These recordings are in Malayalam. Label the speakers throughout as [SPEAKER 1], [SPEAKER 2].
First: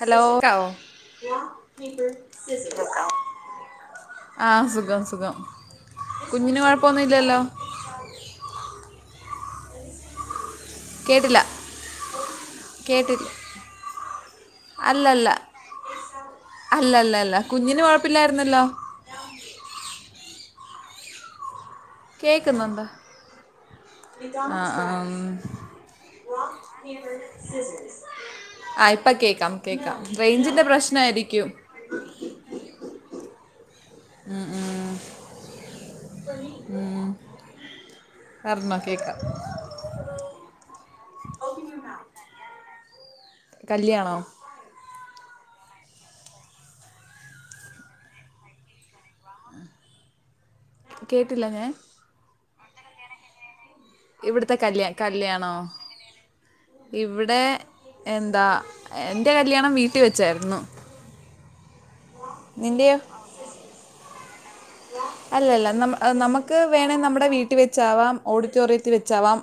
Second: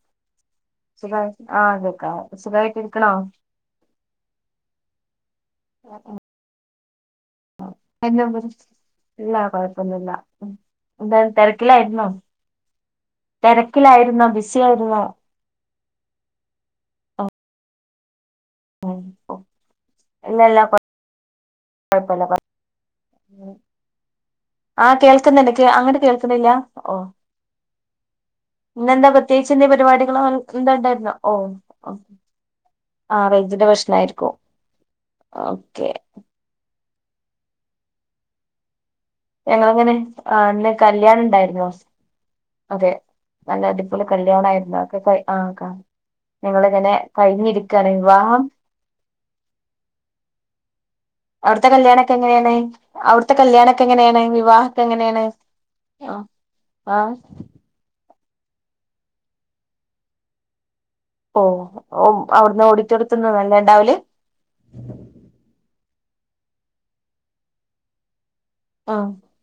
[SPEAKER 1] ഹലോ ക്കവൊ
[SPEAKER 2] സുഖായി ആഹ് കേക്കാം സുഖായിട്ടിരിക്കണോ
[SPEAKER 1] [unintelligible] ആ സു സുഖം സുഖം കുഞ്ഞിന് കൊ [unintelligible]
[SPEAKER 2] [unintelligible] ല്ല കോഴ- ഒന്നുല്ല എന്താര്ന്ന്
[SPEAKER 1] കേട്ടില്ല
[SPEAKER 2] തെരക്കിലായിരുന്നോ
[SPEAKER 1] കേട്ടില്ല
[SPEAKER 2] തെരക്കിലായിരുന്നോ ബിസി ആയിരുന്നോ
[SPEAKER 1] അല്ലല്ല അല്ലല്ല അല്ല കുഞ്ഞിന് കൊഴപ്പില്ലാര് [unintelligible]
[SPEAKER 2] ഇല്ലെല്ലപ്പൊ
[SPEAKER 1] കേക്കുന്നുണ്ടോ ആ
[SPEAKER 2] ആഹ്
[SPEAKER 1] ആം
[SPEAKER 2] കേൾക്കുന്നുണ്ട് കേ അങ്ങട്ട് കേൾക്കുന്നില്ല ഓ
[SPEAKER 1] [unintelligible]
[SPEAKER 2] ഇന്നെന്താ പ്രത്യേകിച്ച് എന്തെ പരിപാടികളോ വ
[SPEAKER 1] റേഞ്ചിൻ്റെ
[SPEAKER 2] ന്താണ്ടായിരുന്നോ ഓ
[SPEAKER 1] പ്രശ്നമായിരിക്കും
[SPEAKER 2] ആ റേ ഞ്ചിന്റെ പ്രശ് ഫ്ലൈറ്റ് ഗോ
[SPEAKER 1] ഉം,
[SPEAKER 2] ഓക്കെ
[SPEAKER 1] ഊ പറഞ്ഞോ കേക്കാ
[SPEAKER 2] ഞങ്ങള്ങ്ങനെ ആ ന്ന് കല്യാണണ്ടാരുന്നു അതെ നല്ല അടിപൊളി
[SPEAKER 1] കല്യാണോ
[SPEAKER 2] കല്യാണാരുന്നു അതൊക്കെ കയ് ആ ക്ക ഞങ്ങളിങ്ങനെ കയിഞ്ഞിരിക്കയാണെ വാം
[SPEAKER 1] കേട്ടില്ല
[SPEAKER 2] അവിടുത്തെ
[SPEAKER 1] ഞാൻ
[SPEAKER 2] കല്യാണെക്കെ എങ്ങനേണ് അവിടുത്തെ കല്യാണ ത്തെങ്ങനെയാണ്
[SPEAKER 1] ഇവിടുത്തെ
[SPEAKER 2] വിവാഹൊക്കെ
[SPEAKER 1] കല്യാ
[SPEAKER 2] എങ്ങനെയാണ്
[SPEAKER 1] കല്യാണോ
[SPEAKER 2] ആ ആ
[SPEAKER 1] ഇവിടെ എന്താ എന്റെ കല്യാണം വീട്ടി വെച്ചായിരുന്നു
[SPEAKER 2] ഓ ഓ അവിടുന്ന്
[SPEAKER 1] നിൻ്റെയോ
[SPEAKER 2] ഓടിറ്റോറിയത്തിന്ന് വരലെണ്ടാവില്
[SPEAKER 1] നമ്മക്ക് വേണേ നമ്മടെ വീട്ടിവെച്ചാവാം അ ഓഡിറ്റോറിയത്തിൽ
[SPEAKER 2] ആ
[SPEAKER 1] വച്ചാവാം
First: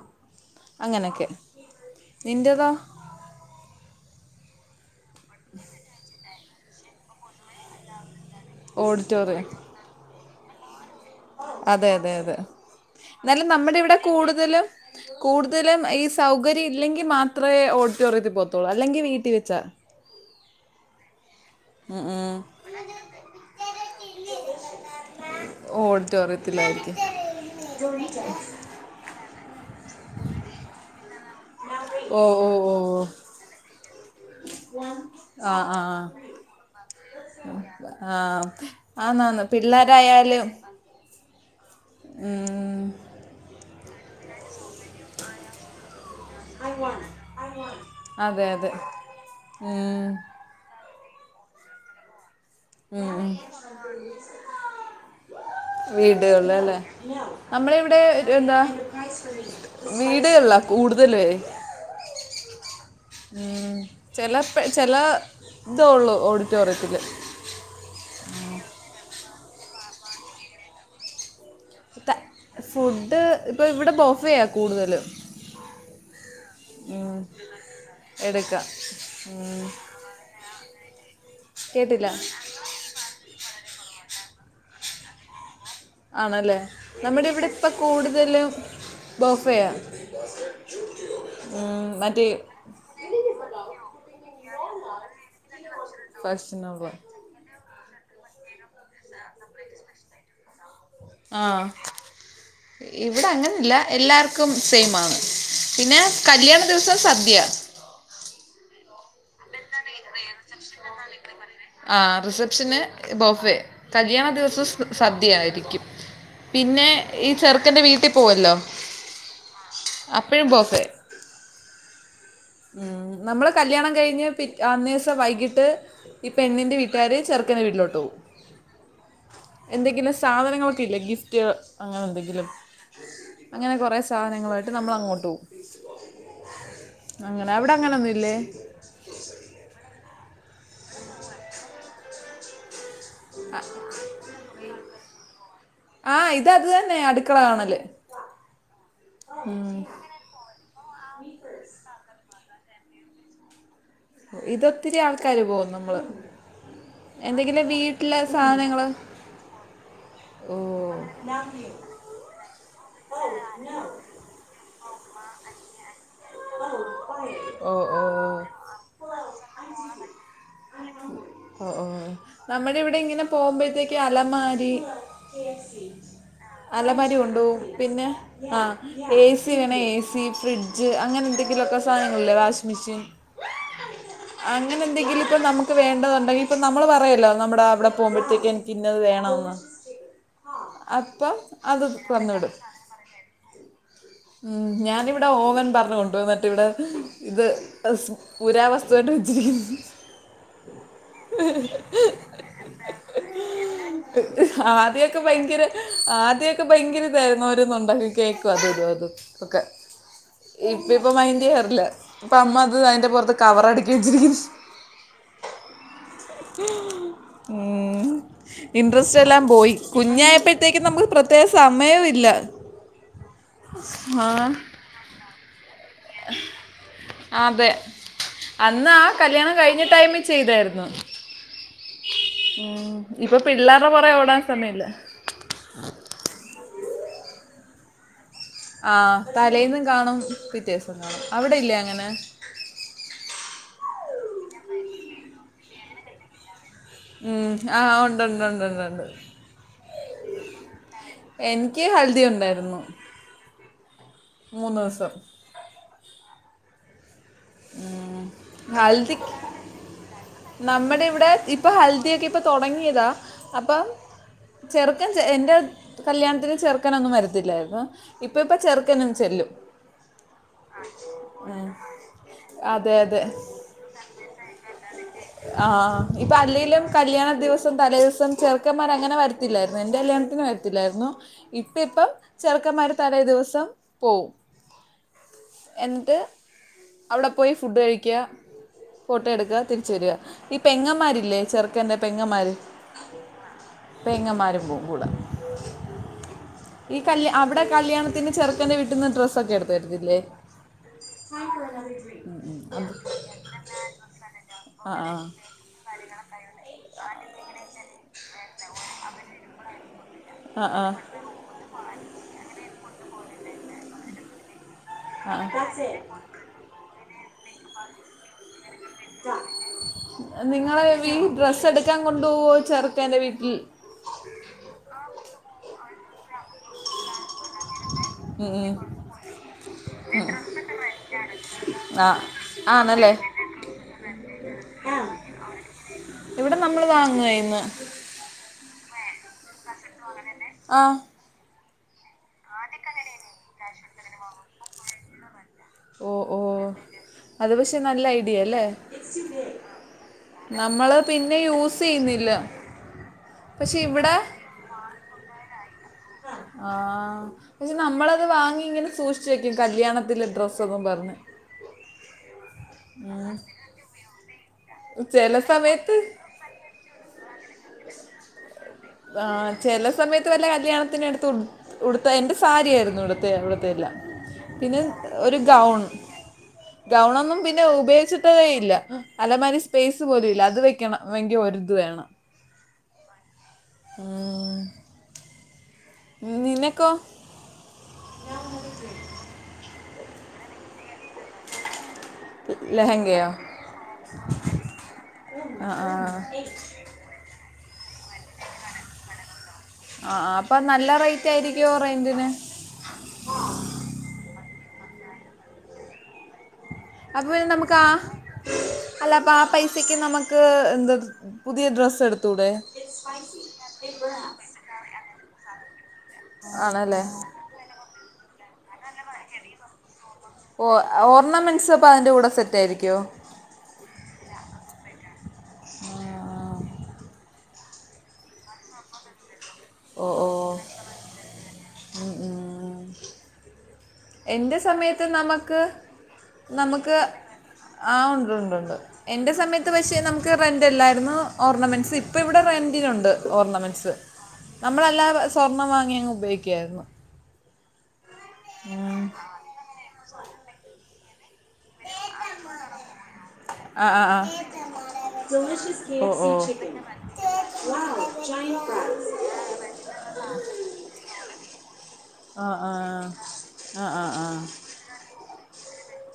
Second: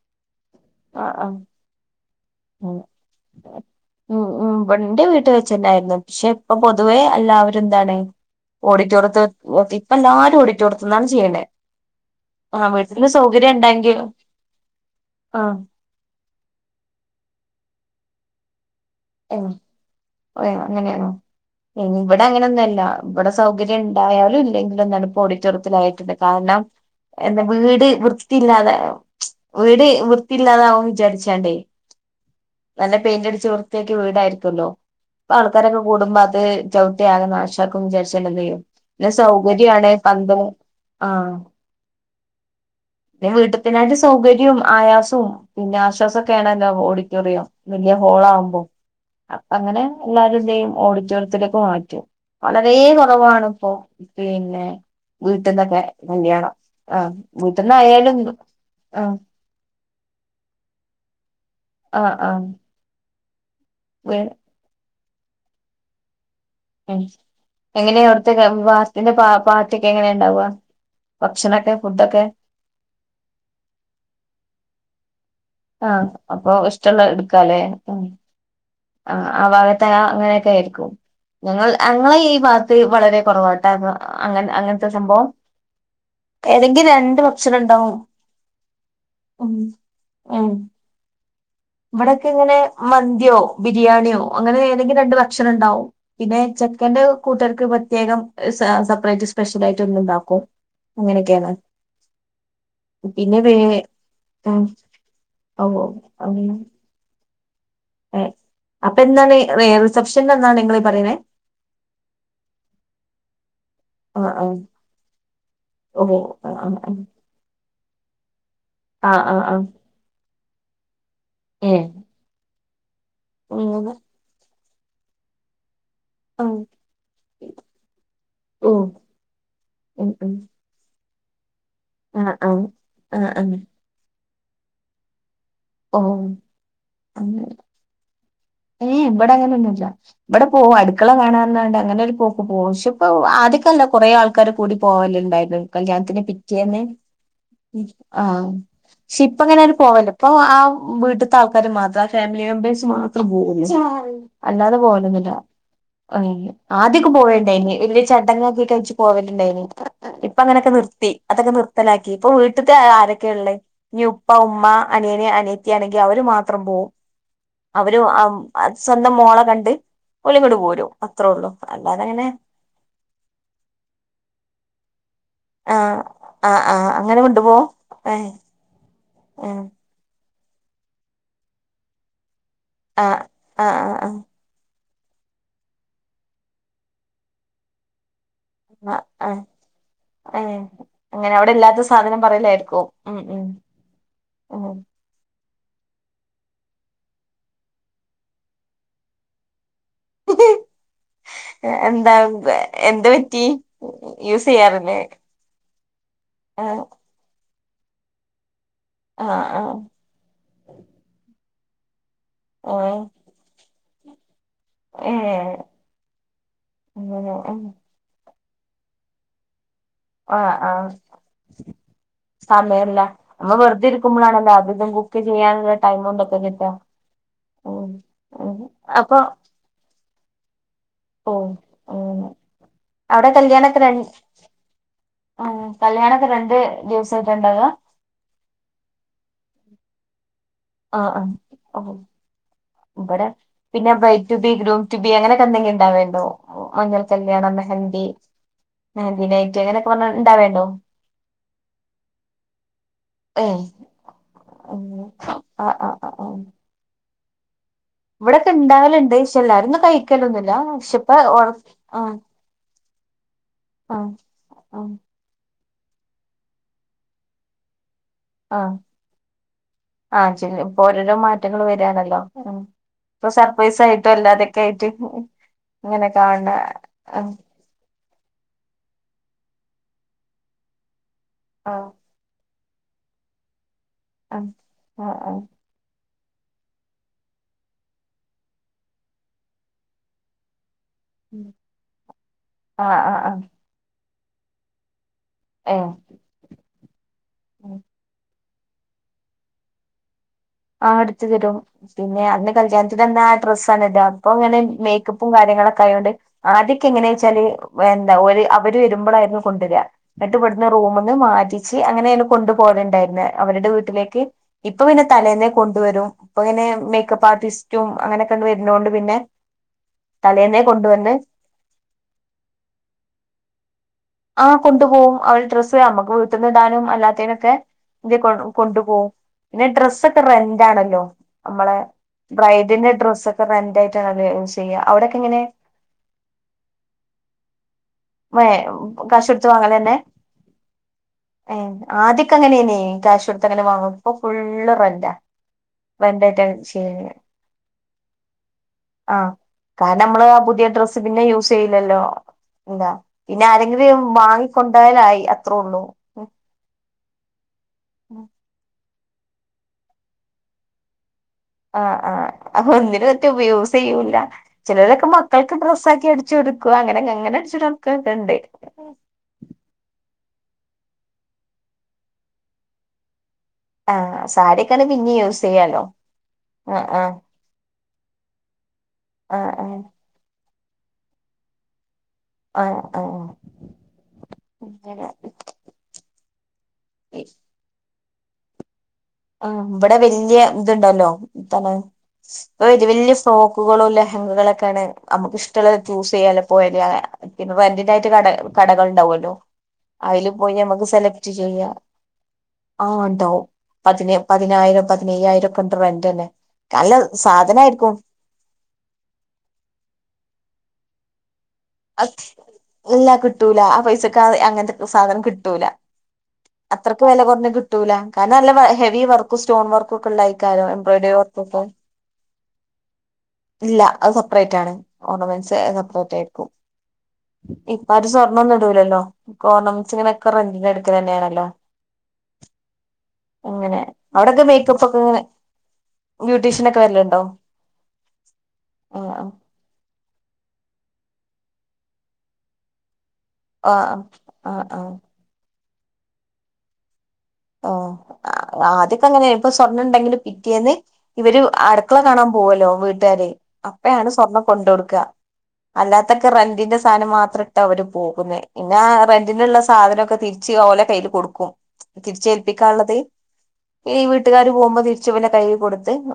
[SPEAKER 2] ആ ആ
[SPEAKER 1] അങ്ങനൊക്കെ
[SPEAKER 2] ഉം ഉം ഇന്റെ വീട്ടി വെച്ചന്നായിരുന്നു ഷെ ഇപ്പൊ പൊതുവേ എല്ലാവരും ന്താണ് ഓഡിറ്റോറിയത്തി
[SPEAKER 1] ഓഡിറ്റോറിയം
[SPEAKER 2] വ ഇപ്പ എല്ലാവരും ഓഡി ട്ടോറി
[SPEAKER 1] അതെ അതെ അതെ
[SPEAKER 2] വീട്ടില്
[SPEAKER 1] ന്നാലും
[SPEAKER 2] സൗകര്യം
[SPEAKER 1] നമ്മുടെ ഇവിടെ
[SPEAKER 2] ഉണ്ടെങ്കിൽ
[SPEAKER 1] കൂടുതലും
[SPEAKER 2] ആ
[SPEAKER 1] കൂടുതലും ഈ സൗകര്യം ഇല്ലെങ്കിൽ മാത് ത്രേ ഓഡിറ്റോറിയത്തി പോത്തോള്ളു ല്ലെങ്കിൽ വീട്ടി വെച്ചാ
[SPEAKER 2] അതെയോ അങ്ങനെയാണോ ഉം ഇവടങ്ങനൊന്നല്ല ഇവിടെ സൗകര്യണ്ടായാലും ഇല്ലെങ്കിലും എന്താണ് ഇപ്പൊ ഓഡിറ്റോറിത്തിലാ വെക്കുന്നെ കാരണം
[SPEAKER 1] ഓഡിറ്റോറിയത്തിലായിരിക്കും
[SPEAKER 2] എന്താ വീട് വൃത്തില്ലാതെ വീട് വൃത്തിയില്ലാതാകു വിചാരി ചാണ്ടേ
[SPEAKER 1] ഓ ഓ ഓ ഓ
[SPEAKER 2] തക്കു വീടാരി ക്കൊലോ പ്പ
[SPEAKER 1] ആ ആ
[SPEAKER 2] ആൾക്കൊരൊക്കെ കൂടുമ്പോ അത് ചവിട്ടിയാകെ നാശാക്കുംന്ന്
[SPEAKER 1] ആ
[SPEAKER 2] വിചാരിച്ചാണ്ട് എന്ത് ചെയ്യും നെ
[SPEAKER 1] ആന്നാന്ന്
[SPEAKER 2] സൗകര്യൊവാണ് പന്തല്
[SPEAKER 1] പിള്ളേരായാലും
[SPEAKER 2] ആഹ്
[SPEAKER 1] ഉം
[SPEAKER 2] നാട്ട് സൗകര്യം ആയാസും പിന്നെ ആശ്വാസൊക്കെ ആണല്ലോ ഓഡിറ്റോറിയം വലിയ
[SPEAKER 1] അതെ
[SPEAKER 2] ഹോളാകുമ്പം
[SPEAKER 1] അതെ
[SPEAKER 2] ആ അപ്പ അങ്ങനെ
[SPEAKER 1] ഉം,
[SPEAKER 2] എല്ലാരുന്തെയ്യും ഓഡിറ്റോറിയത്തിലേക്ക് മാറ്റും വളരെ
[SPEAKER 1] ഉം, ഉം.
[SPEAKER 2] കുറവാണ് ഇപ്പൊ പിന്നെ വീട്ടിൽന്നൊക്കെ കല്യാണം
[SPEAKER 1] വീടുകളിലല്ലേ
[SPEAKER 2] ആ വീട്ടിൽന്നയാലും ആ
[SPEAKER 1] വീടല്ലേ കൂടുതലും
[SPEAKER 2] ആഹ് ആഹ്
[SPEAKER 1] [unintelligible]
[SPEAKER 2] വേ
[SPEAKER 1] ചെലപ്പെ ചയല ഇത ഒള്ളൂ ഓടു
[SPEAKER 2] ഉം
[SPEAKER 1] റ്റോറിയത്തില്
[SPEAKER 2] എങ്ങനെയാ അവിടുത്തെ വിവാഹത്തിന്റെ പാ പാട്ടൊക്കെ എങ്ങനെയ ഇണ്ടാവ
[SPEAKER 1] ത ഫുഡ് ഇപ്പൊ ഇവിടെ ബോഫയാ കൂടുതല്
[SPEAKER 2] ആ അപ്പൊ ഇഷ്ടള്ള എടുക്കാലേ ഉം
[SPEAKER 1] എടുക്കാം
[SPEAKER 2] ആ ആ
[SPEAKER 1] ഉം.
[SPEAKER 2] ഭാഗത്തെ അങ്ങനെയൊക്കെ ആയിരി ക്കും ഞങ്ങൾ
[SPEAKER 1] കേട്ടില്ല
[SPEAKER 2] അങ്ങളെ ഈ ഭാത്ത് വളരെ കൊറവാൺ അതൊ അങ്ങ അങ്ങനത്തെ സംഭവം
[SPEAKER 1] ആണല്ലേ
[SPEAKER 2] ഏതെങ്കിലും രണ്ട്
[SPEAKER 1] നമ്മുടെ ഇവിടെ
[SPEAKER 2] ഭക്ഷണം
[SPEAKER 1] ഇപ്പ
[SPEAKER 2] ഉണ്ടാവും
[SPEAKER 1] കൂടുതലും ബോഫയാ [inaudible] മറ്റേ
[SPEAKER 2] ഇവിടൊക്കെങ്ങനെ മന്തിയോ ബിരിയാണിയോ അങ്ങനെ ഏതെങ്കിൽ രണ്ട് ഭക്ഷണം ണ്ടാവും പിന്നെ
[SPEAKER 1] ഭക്ഷണമുള്ള
[SPEAKER 2] ചെക്കന്റെ കൂട്ടുകർക്ക് പ ത്യേകം എസ സെപ്പറേറ്റ് സ്പെഷ്യൽ ആയിട്ട് ഒന്നുണ്ടാക്കും
[SPEAKER 1] ആ
[SPEAKER 2] അങ്ങനെയൊക്കെയാണ്
[SPEAKER 1] ഇവിടെ
[SPEAKER 2] പിന്നെ വേ
[SPEAKER 1] അങ്ങനല്ല എല്ലാർക്കും
[SPEAKER 2] ഉം
[SPEAKER 1] സെയിം ആണ്
[SPEAKER 2] ഓ
[SPEAKER 1] പിന്നെ കല്യാണ ദിവസം സ അദ്യ
[SPEAKER 2] ഏ അപ്പെന്നാണ് എ റിസപ്ഷൻ എന്നാണ് നിങ്ങളീ പറയണേ
[SPEAKER 1] ആ റിസപ്ഷന് ബൊഫേ കല്യാണ
[SPEAKER 2] ആഹ് ആഹ്
[SPEAKER 1] ദിവസം സ് സദ്യയായിരിക്കും
[SPEAKER 2] ഓ ആഹ് ആഹ്
[SPEAKER 1] പിന്നെ ഈ ചെറുക്കന്റെ വീട്ടിൽ പോവല്ലോ
[SPEAKER 2] ആഹ് ആഹ് ആഹ്
[SPEAKER 1] അപ്പെഴും ബൊഫെ
[SPEAKER 2] ഏ
[SPEAKER 1] മ്മ് നമ്മള് കല്യാണം കഴിഞ്ഞ് പി അന്നേസം വൈകിട്ട് യ ഈ
[SPEAKER 2] ആഹ്
[SPEAKER 1] പെണ്ണിന്റെ വീട്ടുകാര് ചെറുക്കന്റെ വീട്ടിലോട്ട് പോവും
[SPEAKER 2] ഓ ഉം
[SPEAKER 1] എന്തെങ്കിലും
[SPEAKER 2] ഉം
[SPEAKER 1] സാധനങ്ങളൊക്കെ ഇല്ല ഗിഫ് ത്യോ
[SPEAKER 2] ആഹ്
[SPEAKER 1] അങ്ങനെന്തെങ്കിലും
[SPEAKER 2] ആഹ് ആഹ് ആഹ്
[SPEAKER 1] അങ്ങനെ കുറേ സ് താധനങ്ങളായിട്ട് നമ്മൾ അങ്ങോട്ട് പോവും
[SPEAKER 2] ഓ
[SPEAKER 1] അങ്ങനെ അവിടങ്ങനൊന്നും ഇൽ ഏ
[SPEAKER 2] ഏയ് ഇബടങ്ങനൊന്നും ഇല്ല ബട് ക്കെ പോവും അടുക്കള കാണാൻറഞ്ഞാണ്ട് അങ്ങനെ ഒരു പോക്ക് പോകു ശോ ഔ ആദ്യക്കല്ലേ കൊറേ ആൾക്കാര് കൂടി പോവല്ണ്ടായത്
[SPEAKER 1] ആ
[SPEAKER 2] കല്യാണത്തിന്
[SPEAKER 1] ഇത് അത്
[SPEAKER 2] പിറ്റേന്ന്
[SPEAKER 1] തന്നെ അടുക്കള കാണല്
[SPEAKER 2] ആ
[SPEAKER 1] ഉം.
[SPEAKER 2] ശ്ശിപ്പങ്ങനെ ആരും പോവല്ല ഇപ്പൊ ആ വീട്ടത്തെ ആൾക്കര് മാത്രം ആ ഫാമിലി മെമ്പേഴ്സ് [inaudible] [unintelligible] അൽ അല്ലാതെ
[SPEAKER 1] ഇതൊത്തിരി
[SPEAKER 2] പോവലൊന്നൂല്ല
[SPEAKER 1] ആൾക്കാർ പോകും നമ്മൾ
[SPEAKER 2] അയ്ല് ആദ്യക്കെ
[SPEAKER 1] എന്തെങ്കിലും
[SPEAKER 2] പോയല്ണ്ടായിനി വലിയ
[SPEAKER 1] വീട്ടിലെ
[SPEAKER 2] ചടങ്ങൊക്കിട്ട്
[SPEAKER 1] സാധനങ്ങൾ
[SPEAKER 2] കഴ്ച്പോവലുണ്ടായിനി ഇപ്പ അങ്ങനൊക്കെ
[SPEAKER 1] ഓ
[SPEAKER 2] നിർത്തി അതൊക്കെ നിർത്തലാക്കി ഇപ്പൊ വീട്ട ട്ട്ത്തെ ആരൊക്കെ ഉള്ളേ ഇനി ഉപ്പ ഉമ്മ അനിയനെ അനിയത്തിയാണ്
[SPEAKER 1] ഓ
[SPEAKER 2] ഒരു
[SPEAKER 1] ഓ
[SPEAKER 2] അം സ്വന്തം മോള കണ്ട് ഒളിങ്ങ്ട് പോരും അത്ര ഒള്ളു
[SPEAKER 1] ഓ ഓ
[SPEAKER 2] അല്ലാതെങ്ങനെ
[SPEAKER 1] നമ്മുടെ ഇവിടെ ഇങ്ങനെ പോകുമ്പോഴത്തേക്ക് അലമാരി അലമാരി
[SPEAKER 2] അങ്ങനെ
[SPEAKER 1] ഉണ്ടോം
[SPEAKER 2] കൊണ്ടുപോകും
[SPEAKER 1] പിന്നെ
[SPEAKER 2] ഏ
[SPEAKER 1] ആ
[SPEAKER 2] ഏ
[SPEAKER 1] ഏസി വേണെ ഏസി ഫ്രിഡ്ജ് അ ങ്ങനെന്തെങ്കിലൊക്കെ സാനങ്ങളില്ലേ വാഷ്
[SPEAKER 2] ആഹ് ആഹ് ആഹ്
[SPEAKER 1] അങ്ങനെന്തെങ്കിലിപ്പോ നമുക്ക്‌ വേണ്ടതുണ്ടെങ്കിപ്പൊ നമ്മള് പറയല്ലോ നമ്മടെ അവിടെ പോവുമ്പഴത്തേ
[SPEAKER 2] ആ ആ ഏ അങ്ങനെ
[SPEAKER 1] അപ്പം
[SPEAKER 2] അവിടെ ഇല്ലാത്ത
[SPEAKER 1] അത്
[SPEAKER 2] സാധനം
[SPEAKER 1] തന്നുവിടും
[SPEAKER 2] പറേല്ലായിരിക്കും ഉം ഉം
[SPEAKER 1] ഉം ഞാനിവിട ഓവൻ പറഞ്ഞ് കൊണ്ട് വന്നിട്ട് ഇവിടെ ഇത് സ് പുരാവസ്തുവായിട്ട് വെച്ചിരിക്ക്
[SPEAKER 2] എന്താ എന്ത് പറ്റി യൂസ്
[SPEAKER 1] ആ
[SPEAKER 2] ചെയ്യാറില്ലേ
[SPEAKER 1] ആദ്യൊക്കെ ഭയങ്കര ആദ്യൊക്കെ
[SPEAKER 2] ആഹ്
[SPEAKER 1] ഭയങ്കര ഇതായിരുന്നു ഒ ക്ക്ന്ന്ണ്ടത് കേക്ക് അത് ഇതൊ ഒക്കെ
[SPEAKER 2] ആഹ്
[SPEAKER 1] ഇപ്പ ഇപ്പ മൈൻഡെയ്യാറ് ല്ല ഇപ്പ അമ്മ അത് അയിന്റെ പൊറത്ത് കവറടി [unintelligible]
[SPEAKER 2] ഉം ഏ ഉം
[SPEAKER 1] ഇൻട്രസ്റ്റ് എല്ലാം പോയി
[SPEAKER 2] ആഹ്
[SPEAKER 1] കുഞ്ഞായപ്പഴത്തേക്ക്
[SPEAKER 2] ആഹ്
[SPEAKER 1] നമ്മക്ക് പ്രത്യേക സമയോല്ല
[SPEAKER 2] റ്തിരിക്കുമ്പളാണല്ലോ അതിയിതു കുത്തി ചെയ്യാ ക
[SPEAKER 1] അതെ
[SPEAKER 2] ഉം
[SPEAKER 1] അന്ന് ആ കല്യാണം കഴിഞ്ഞ ടൈമിൽ ചെയ്തായിരുന്നു
[SPEAKER 2] ഓ
[SPEAKER 1] ഉം.
[SPEAKER 2] അവിടെ
[SPEAKER 1] ഇപ്പൊ
[SPEAKER 2] കല്യാണക്കെ
[SPEAKER 1] പിള്ളേരുടെ
[SPEAKER 2] രണ്ട്
[SPEAKER 1] പുറകെ ഓടാൻ സമയമില്ല
[SPEAKER 2] ഉ കല്യാണക്കെ രണ്ട് ദിവസമായിട്ടുണ്ടകാ
[SPEAKER 1] ആ തലേയിന്നും കാണും പിറ്റേ ദിവസവും കാണും അവിടെ ഇല്ലേ അങ്ങനെ-
[SPEAKER 2] ഇവിടെ പിന്നെ bride to be groom to be അങ്ങനെയൊക്കെ എന്തെങ്കിലും ഉണ്ടാവേയുണ്ടോ മഞ്ഞൾ
[SPEAKER 1] ഉം.
[SPEAKER 2] കല്യാണം
[SPEAKER 1] ആ
[SPEAKER 2] മെഹന്തി
[SPEAKER 1] ഉണ്ട് ഉണ്ട് ഉണ്ട് ഉണ്ട് ഉണ്ട്
[SPEAKER 2] ഹെൽദി നൈറ്റ് അങ്ങനെയൊക്കെ പറഞ്ഞ ഇണ്ടാവേണ്ടോ
[SPEAKER 1] എനിക്ക് ഹൽദി ഉണ്ടായിരുന്നു
[SPEAKER 2] ഏ [inaudible]
[SPEAKER 1] മൂന്ന് ദിവസം ഉം.
[SPEAKER 2] ഇവിടൊക്കെ ഇണ്ടാവലുണ്ട്
[SPEAKER 1] ഹൽദി
[SPEAKER 2] ഈശല്ലാരും ഒും കഴിക്കലൊന്നുമില്ല പക്ഷെ
[SPEAKER 1] നമ്മുടെ
[SPEAKER 2] ഇപ്പ
[SPEAKER 1] ഇവിടെ
[SPEAKER 2] ഒറ
[SPEAKER 1] ഇപ്പൊ
[SPEAKER 2] ആഹ്
[SPEAKER 1] ഹൽദിയൊക്കെ ഇപ്പൊ തുടങ്ങിയതാ അപ്പൊ
[SPEAKER 2] ആഹ് ആഹ്
[SPEAKER 1] ചെറുക്കൻ എന്റെ കല്യാണത്തിന് ചേർക്കനൊന്നും വരത്തില്ലായിരുന്നു ഇപ്പൊ ഇപ്പൊ
[SPEAKER 2] ആ
[SPEAKER 1] ചെറുക്കനും ചെല്ലും
[SPEAKER 2] ആഹ ചെല്ലും ഇപ്പൊ ഓരോരോ മാറ്റങ്ങൾ
[SPEAKER 1] ഉം.
[SPEAKER 2] വരണല്ലോ
[SPEAKER 1] അതെ അതെ
[SPEAKER 2] ഇപ്പ സർപ്രൈസ്‌ ആയിട്ടും അല്ലാതൊക്കെ ആയിട്ട്
[SPEAKER 1] ആ
[SPEAKER 2] ഇങ്ങനെ
[SPEAKER 1] ഇപ്പൊ
[SPEAKER 2] കാണണ
[SPEAKER 1] അല്ലെലും കല്യാണ
[SPEAKER 2] ആഹ്
[SPEAKER 1] ദിവസം ത തലേ ദിവസം ചെറുക്കന്മാർ അങ്ങനെ വരത്തില്ലായിരുന്നു എന്റെ കല്യാണത്തിന് വരത്തില്ലായിരുന്നു ഇപ്പ
[SPEAKER 2] ആഹ്
[SPEAKER 1] ഇപ്പം ചെറുക്കമാരു തലേ ദിവസം പോവും
[SPEAKER 2] ആഹ് ആഹ് ആഹ്
[SPEAKER 1] എന്ത് അവിടെ പോയി ഫുഡ്ഡ് കഴിക്കുക ഫോട്ടോ എടുക്കുക തിരിച്ചരുക പെങ്ങമാരില്ലേ ചെറുക്കന്റെറെ പെങ്ങമാര്
[SPEAKER 2] ആഹ് ആഹ് ആഹ്
[SPEAKER 1] പേങ്ങമാരും പോകും കൂടെ ഈ കല് അവിടെ
[SPEAKER 2] ഏഹ്
[SPEAKER 1] കല്യാണത്തിന് ചെറ ക്കന്റെ വീട്ടന്ന് ഡ്രസ്സ്‌ ഒക്കെ എടുത്ത് വരത്തില്ലേ
[SPEAKER 2] ആ അടുത്ത് തരും പിന്നെ അന്ന്കല്യാണത്തിനന്നാ ആ ഡ്രസ്സാണ് ഇടാ അപ്പൊ [unintelligible]
[SPEAKER 1] ആ
[SPEAKER 2] മേക്കപ്പും കാര്യങ്ങളൊക്കെ ആയൊണ്ട് ആദ്യോക്കെങ്ങനേച്ചാൽ എന്താ ഓല് അവര് വരുമ്പളായിരുന്നു കൊണ്ടുവര നട്ട്
[SPEAKER 1] ആ
[SPEAKER 2] ഇവ്ടുന്ന്
[SPEAKER 1] ആ
[SPEAKER 2] റൂമിന്നു മാറ്റിച്ച് അങ്ങനെെ നി കൊണ്ട് പോവലുണ്ടായിരുന്നത് അവരുടെ വീട്ടിലേക്ക് ഇപ്പൊ
[SPEAKER 1] ആ
[SPEAKER 2] തലേന്നെ കൊണ്ട്
[SPEAKER 1] ആ
[SPEAKER 2] വരുംഇപ്പൊ പിന്നെ മേകെപ്പ് ആർട്ടിസ്റ്റും അങ്ങനെ ഒക്കെ വരണോണ്ട് പിന്നെ തലേന്നെകൊണ്ട്
[SPEAKER 1] നിങ്ങളെ
[SPEAKER 2] വന്നു
[SPEAKER 1] ഈ ഡ്രസ്സ് എടുക്കാൻ കൊണ്ടുപോവോ ചെറുക്കൻ്റെ വീട്ടിൽ
[SPEAKER 2] ആ കൊണ്ട് പോകും ആ ഡ്രസ്സ്‌ നമ്മക്ക് വീട്ടിന്നു ഇടാനും അല്ലാത്തിനും ഒക്കെ
[SPEAKER 1] ഉം, ഉം.
[SPEAKER 2] കൊണ്ടു പോകും പിന്നെ ഡ്രസ്സ് ഇപ്പൊക്കെ റെന്റ് ആണല്ലോ നമ്മളെ
[SPEAKER 1] ആ
[SPEAKER 2] ബ്രൈഡിന്റെ
[SPEAKER 1] ആണല്ലേ
[SPEAKER 2] ഡ്രസ്സ് ഒക്കെ റെന്റ് ആയിട്ടാണല്ലോ യൂസ് ചെയ്യ അവിടെക്കെങ്ങനെ
[SPEAKER 1] ഇവിടെ നമ്മൾ വാങ്ങുകയെന്ന്
[SPEAKER 2] കാശ് കൊടുത്തു വാങ്ങലെന്നെ
[SPEAKER 1] ആ
[SPEAKER 2] ഏ ആദ്യ ഒക്കെ അങ്ങനെയ്നീ കാശൊട്ത്തങ്ങനെ വാങ്ങും ഇപ്പൊ ഫുൾ ഫുള്ളു റന്റാ
[SPEAKER 1] ഓ ഓ അത് പക്ഷെ നല്ല ഐഡിയ അല്ലേ?
[SPEAKER 2] ആ കാരണം നമ്മള് ആ പുതിയ
[SPEAKER 1] നമ്മള് പിന്നെ യൂസ് ചെയ്യുന്നില്ല.
[SPEAKER 2] ഇല്ലാ പിന്നെ
[SPEAKER 1] പക്ഷെ
[SPEAKER 2] ആരെങ്കിലും
[SPEAKER 1] ഇവിടെ
[SPEAKER 2] വാങ്ങിക്കൊണ്ടോയാലായി, അത്രേ ഉള്ളൂ.
[SPEAKER 1] ആ നമ്മളത് വാങ്ങി. ഇങ്ങനെ സൂക്ഷിച്ച്‌ വയ്ക്കും കല്യാണത്തിലെ ഡ്രസ്സെന്നും പറഞ്ഞ്
[SPEAKER 2] ആ ആ ഒന്നിനും എത്തു [unintelligible] യൂസെയ്യൂല? ചെലരൊക്കെ
[SPEAKER 1] ചില
[SPEAKER 2] മക്കൾക്ക്
[SPEAKER 1] സമയത്ത്
[SPEAKER 2] ഡ്രസാക്കി അടിച്ചു കൊടുക്കുക. അങ്ങനെ അങ്ങനെ അടിച്ചു കൊടുക്കുക്കെ ഒണ്ട്.
[SPEAKER 1] ത്ത് വല്ല കല്യാണത്തിനും എടുത്തു ഉടുത് ഉടുത്ത എന്റെ സാരിയായിരുന്നു ഉടുത് ത്തെ ഉടുത്തെയെല്ലാം.
[SPEAKER 2] ആഹ്
[SPEAKER 1] പിന്നെ
[SPEAKER 2] സാരിയൊക്കെയാണെ പിന്നേം
[SPEAKER 1] ഒരു
[SPEAKER 2] യൂസ്
[SPEAKER 1] ഗൗൺ
[SPEAKER 2] ചെയ്യാലോ ആഹ് ആഹ്
[SPEAKER 1] ഗൗണൊന്നും പിന്നെ ഉപയോ ച്ചിട്ടേ ഇല്ല.
[SPEAKER 2] ആഹ്
[SPEAKER 1] അലമാരി സ്
[SPEAKER 2] ആഹ്
[SPEAKER 1] പേസ് പോലും ഇല്ല. അത് വെ യ്ക്കണമെങ്കി ഒരിതു വേണം.
[SPEAKER 2] ആ അ
[SPEAKER 1] [unintelligible] നിന ക്കോ ഞാൻ [unintelligible]
[SPEAKER 2] ആ ഇവടെ വല്ല്യ ഇതുണ്ടല്ലോ. വല്ല്യ
[SPEAKER 1] ലെഹങ്കയോ
[SPEAKER 2] ഫ്രോക്കുകളും ലെഹങ്കകളൊക്കാണ് അമ്മക്ക്
[SPEAKER 1] ആ
[SPEAKER 2] ഇഷ്ടള്ളത്
[SPEAKER 1] ആ
[SPEAKER 2] ചൂസ്
[SPEAKER 1] ആ.
[SPEAKER 2] ചെയ്യാലോ [unintelligible] ഇതിനായിട്ട് കട കടകൾ ഉണ്ടാവുല്ലോ?
[SPEAKER 1] ആ
[SPEAKER 2] അയില്
[SPEAKER 1] ആ,
[SPEAKER 2] പോയി
[SPEAKER 1] അപ്പൊ
[SPEAKER 2] ഞമക്ക്
[SPEAKER 1] നല്ല റേറ്റ്
[SPEAKER 2] സെലക്ട്
[SPEAKER 1] ആയിരിക്കുമോ
[SPEAKER 2] ചെയ്യാം.
[SPEAKER 1] റെന്റിന്
[SPEAKER 2] ആ ഒണ്ടാവും. പതിനായിരം പതിനയ്യായിരം ഒക്കെണ്ട് റന്റ്ന്നെ
[SPEAKER 1] അപ്പൊ പിന്നെ നമുക്ക് ആ അല്ല അപ്പൊ ആ പൈസക്ക് നമുക്ക് എന്ത
[SPEAKER 2] അത് ഇല്ലാ കിട്ടൂല ആ പൈസക്ക് അങ്ങനത്തെ സാധനം കിട്ടൂല.
[SPEAKER 1] ആണല്ലേ
[SPEAKER 2] അത്രക്ക് വെല കുറഞ്ഞ കിട്ടൂല. കാരണം നല്ല വ ഹെവി വർക്കും സ്റ്റോൺ വർക്ക് [unintelligible] ഇപ്പ
[SPEAKER 1] ഓ ഓർണമെന്റ്സ് അപ്പൊ അതിന്റെ കൂടെ സെറ്റ് ആയിരിക്കുമോ
[SPEAKER 2] ആരും സ്വർണൊന്നും ഇടൂലല്ലോ. ഓർണമെൻസ് ഇങ്ങനൊക്കെ റെന്റിനെടുക്കലെന്നെണല്ലോ?
[SPEAKER 1] മ് മ്
[SPEAKER 2] അങ്ങനെ അവിടൊക്കെ
[SPEAKER 1] എന്റെ
[SPEAKER 2] മേക്കപ്പ് ഒക്കെ
[SPEAKER 1] സമയത്ത്
[SPEAKER 2] ഇങ്ങനെ
[SPEAKER 1] നമുക്ക്
[SPEAKER 2] ബ്യൂട്ടീഷ്യൻ ഒക്കെ
[SPEAKER 1] നമുക്ക്
[SPEAKER 2] വരലുണ്ടോ
[SPEAKER 1] ആ ഉണ്ട്ണ്ട് ഉണ്ട്.
[SPEAKER 2] ആഹ്
[SPEAKER 1] എന്റെ സമയത്ത് പക്ഷേ നമുക്ക് ക്ക് റെന്റ്ല്ലായിരുന്നു ഓർണമെന്റ്സ് ഇപ്പ ഇവിടെ റെന്റിനൊണ്ട്.
[SPEAKER 2] ആഹ്
[SPEAKER 1] ഓർണമെൻസ്
[SPEAKER 2] ആഹ് ആഹ് ആഹ്
[SPEAKER 1] നമ്മളല്ലാതെ സ്വർണ്ണം വാ അങ് ഉപയോഗിക്കായിരുന്നു
[SPEAKER 2] ആ ആദ്യക്കെ അങ്ങനെയ ഇപ്പൊ സ്വർണ്ണം ഉണ്ടെങ്കിലും പിറ്റേന്ന് ഇവര് അടുക്കള കാണാൻ പോവോലോ വീട്ടാര്
[SPEAKER 1] ആഹ്
[SPEAKER 2] അപ്പഴാണ്
[SPEAKER 1] ആഹ് ആഹ്
[SPEAKER 2] സ്വർണം കൊണ്ട കൊടുക്കുക അല്ലാത്തൊക്കെ റെന്റിന്റെ സാധനം മാത്രം ഇട്ട അവര് പോകും പിന്നെ ആ റെന്റിനുള്ള സാധനോക്കെ തിരിച്ച് ഓലെ കയ്യില് കൊടുക്കും
[SPEAKER 1] ആഹ്
[SPEAKER 2] തിരിച്ചേൽപ്പിക്കാൻള്ളത്
[SPEAKER 1] ആഹ് ആഹ്
[SPEAKER 2] ഈ
[SPEAKER 1] ആഹ് ആഹ്
[SPEAKER 2] വീട്ടുകാര് പോകുമ്പോ തിരിച്ച് ഇവരെ കയ്യിൽ കൊടുത്ത് ത്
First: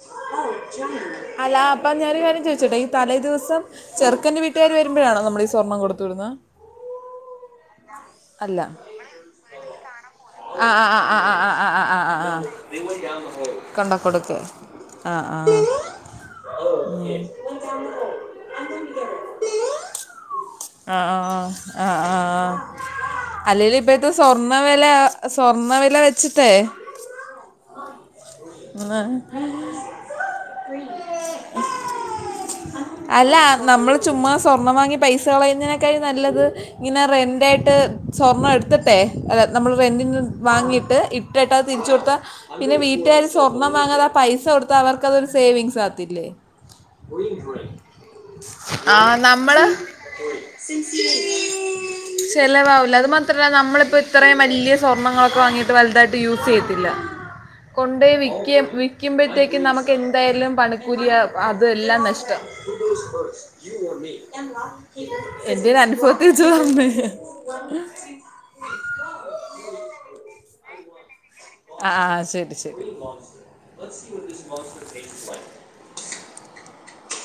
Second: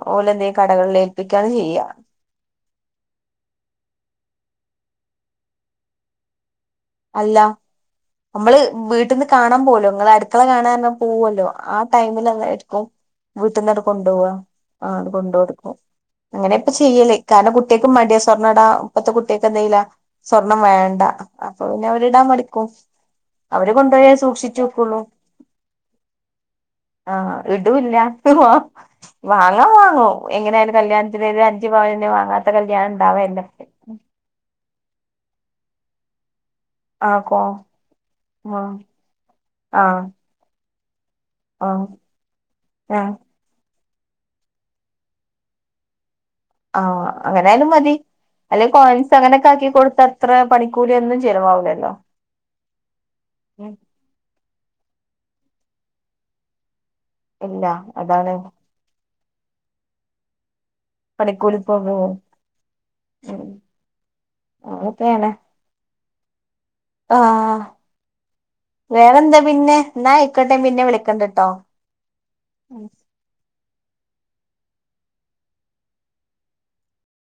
[SPEAKER 1] അല്ല അപ്പ ഞാനൊരൂ കാര്യം ചോയിച്ചോട്ടെ ഈ തലേദിവസം ചെറുക്കന്റെവീട്ട പേര് വരുമ്പോഴാണോ നമ്മൾ ഈ സ്വർണ്ണം കൊടുത്തുവിടുന്നത്.
[SPEAKER 2] അല്ല നമ്മള് വീട്ട്ന്ന് കാണാൻ പോലോ നിങ്ങള് അടുക്കള കാണാൻ
[SPEAKER 1] ആഹ് ആഹ് ആഹ്
[SPEAKER 2] പോവല്ലോ
[SPEAKER 1] ആഹ് ആഹ്
[SPEAKER 2] ആ
[SPEAKER 1] ആഹ് ആഹ് ആഹ് ആഹ് ആഹ്
[SPEAKER 2] ടൈമിൽഅന്നേര്ക്കും വീട്ടന്നങ്
[SPEAKER 1] കൊണ്ട
[SPEAKER 2] കൊണ്ടോവാ
[SPEAKER 1] കൊടുക്ക്
[SPEAKER 2] ആ
[SPEAKER 1] ആഹ് ആഹ്
[SPEAKER 2] കൊണ്ടോടക്കും അങ്ങനെ ഇപ്പ ചെയ്യല് കാരണം കുട്ടെ ക്കും വേണ്ടേ സ്വർണ്ണംടാ ഇപ്പത്തെ കുട്ടെൾക്കെ എന്ദ്ദേയില സ്വർണം വേണ്ട
[SPEAKER 1] ആഹ് ആഹ്
[SPEAKER 2] പിന്ന
[SPEAKER 1] ആഹ്
[SPEAKER 2] അവരിടാ
[SPEAKER 1] ആഹ്
[SPEAKER 2] മടിക്കും അവര്
[SPEAKER 1] അല്ലേലും
[SPEAKER 2] കൊണ്ടോയാ
[SPEAKER 1] ഇപ്പഴത്തെ സ്വർണ്ണ
[SPEAKER 2] സൂക്ഷിച്ചു
[SPEAKER 1] വില
[SPEAKER 2] വെക്കുള്ളൂ
[SPEAKER 1] സ്വർണ്ണ വില വെച്ചിട്ടേ
[SPEAKER 2] ആ ഇടൂല്ല
[SPEAKER 1] ആഹ്
[SPEAKER 2] വാങ്ങാം വാങ്ങും എങ്ങനെയായാലും കല്യാണത്തിന് ഒരു അഞ്ചു പവനെ വാങ്ങാത്ത കല്യാണം ഇണ്ടാവേല്ല
[SPEAKER 1] കളയുന്നതിനേക്കായി നല്ലത് ഇനറെൻ
[SPEAKER 2] കോ
[SPEAKER 1] ഇതായിട്ട് സ്വർണ്ണം
[SPEAKER 2] ആഹ്
[SPEAKER 1] എടുത്തിട്ടെ അല്ല നമ്മൾ
[SPEAKER 2] ആഹ്
[SPEAKER 1] റെന്റിന്ന് വാങ്ങിട് ത് ഇപ്പ് ഇട്ടാ
[SPEAKER 2] ആഹ്
[SPEAKER 1] തിരിച്ച് കൊടുത്താ പിന്നെ
[SPEAKER 2] ആഹ്
[SPEAKER 1] വീട്ടുകാര് സ്വർണ്ണം വാങ്ങാത പൈസ കൊടുത്താ അവർക്ക് അതൊരു സേവിങ്സ് ആത്തില്ലേ
[SPEAKER 2] ആ അങ്ങനായാലും മതി അല്ലെങ്കി
[SPEAKER 1] ആ
[SPEAKER 2] കോയിൻസ് അങ്ങനെക്കെ
[SPEAKER 1] നമ്മള്
[SPEAKER 2] ആക്കി കൊടുത്ത അത്ര പണിക്കൂലിഒന്നും ചെലവാവൂലല്ലോ
[SPEAKER 1] ചെലവാവുല്ല അത് മാത്രല്ല നമ്മളിപ്പോ ഇത്രയും വല്ല്യ അമ്മമാർക്ക് വാങ്ങിയിട്ട് വലുതായിട്ട് യൂസ് ചെയ്യതില്ല
[SPEAKER 2] ഇല്ല
[SPEAKER 1] കൊണ്ടെയി
[SPEAKER 2] അതാണ്
[SPEAKER 1] വിക്കേം വിക് പിക്കുമ്പോത്തേക്കും നമക്ക് എന്തായാലും പണ കുരിയ
[SPEAKER 2] പണിക്കൂലിപ്പോ
[SPEAKER 1] അതെല്ലാം നഷ്ടം
[SPEAKER 2] അങ്ങനൊക്കെയാണ്
[SPEAKER 1] എന്റെ ഒരു അനുഭവം [unintelligible]
[SPEAKER 2] ആ വേറെന്താ പിന്നെ എന്നാ ആയിക്കോട്ടേ പിന്നെ വിളിക്കണ്ട്ട്ടോ
[SPEAKER 1] ആ ആ ശരി ശരി [unintelligible]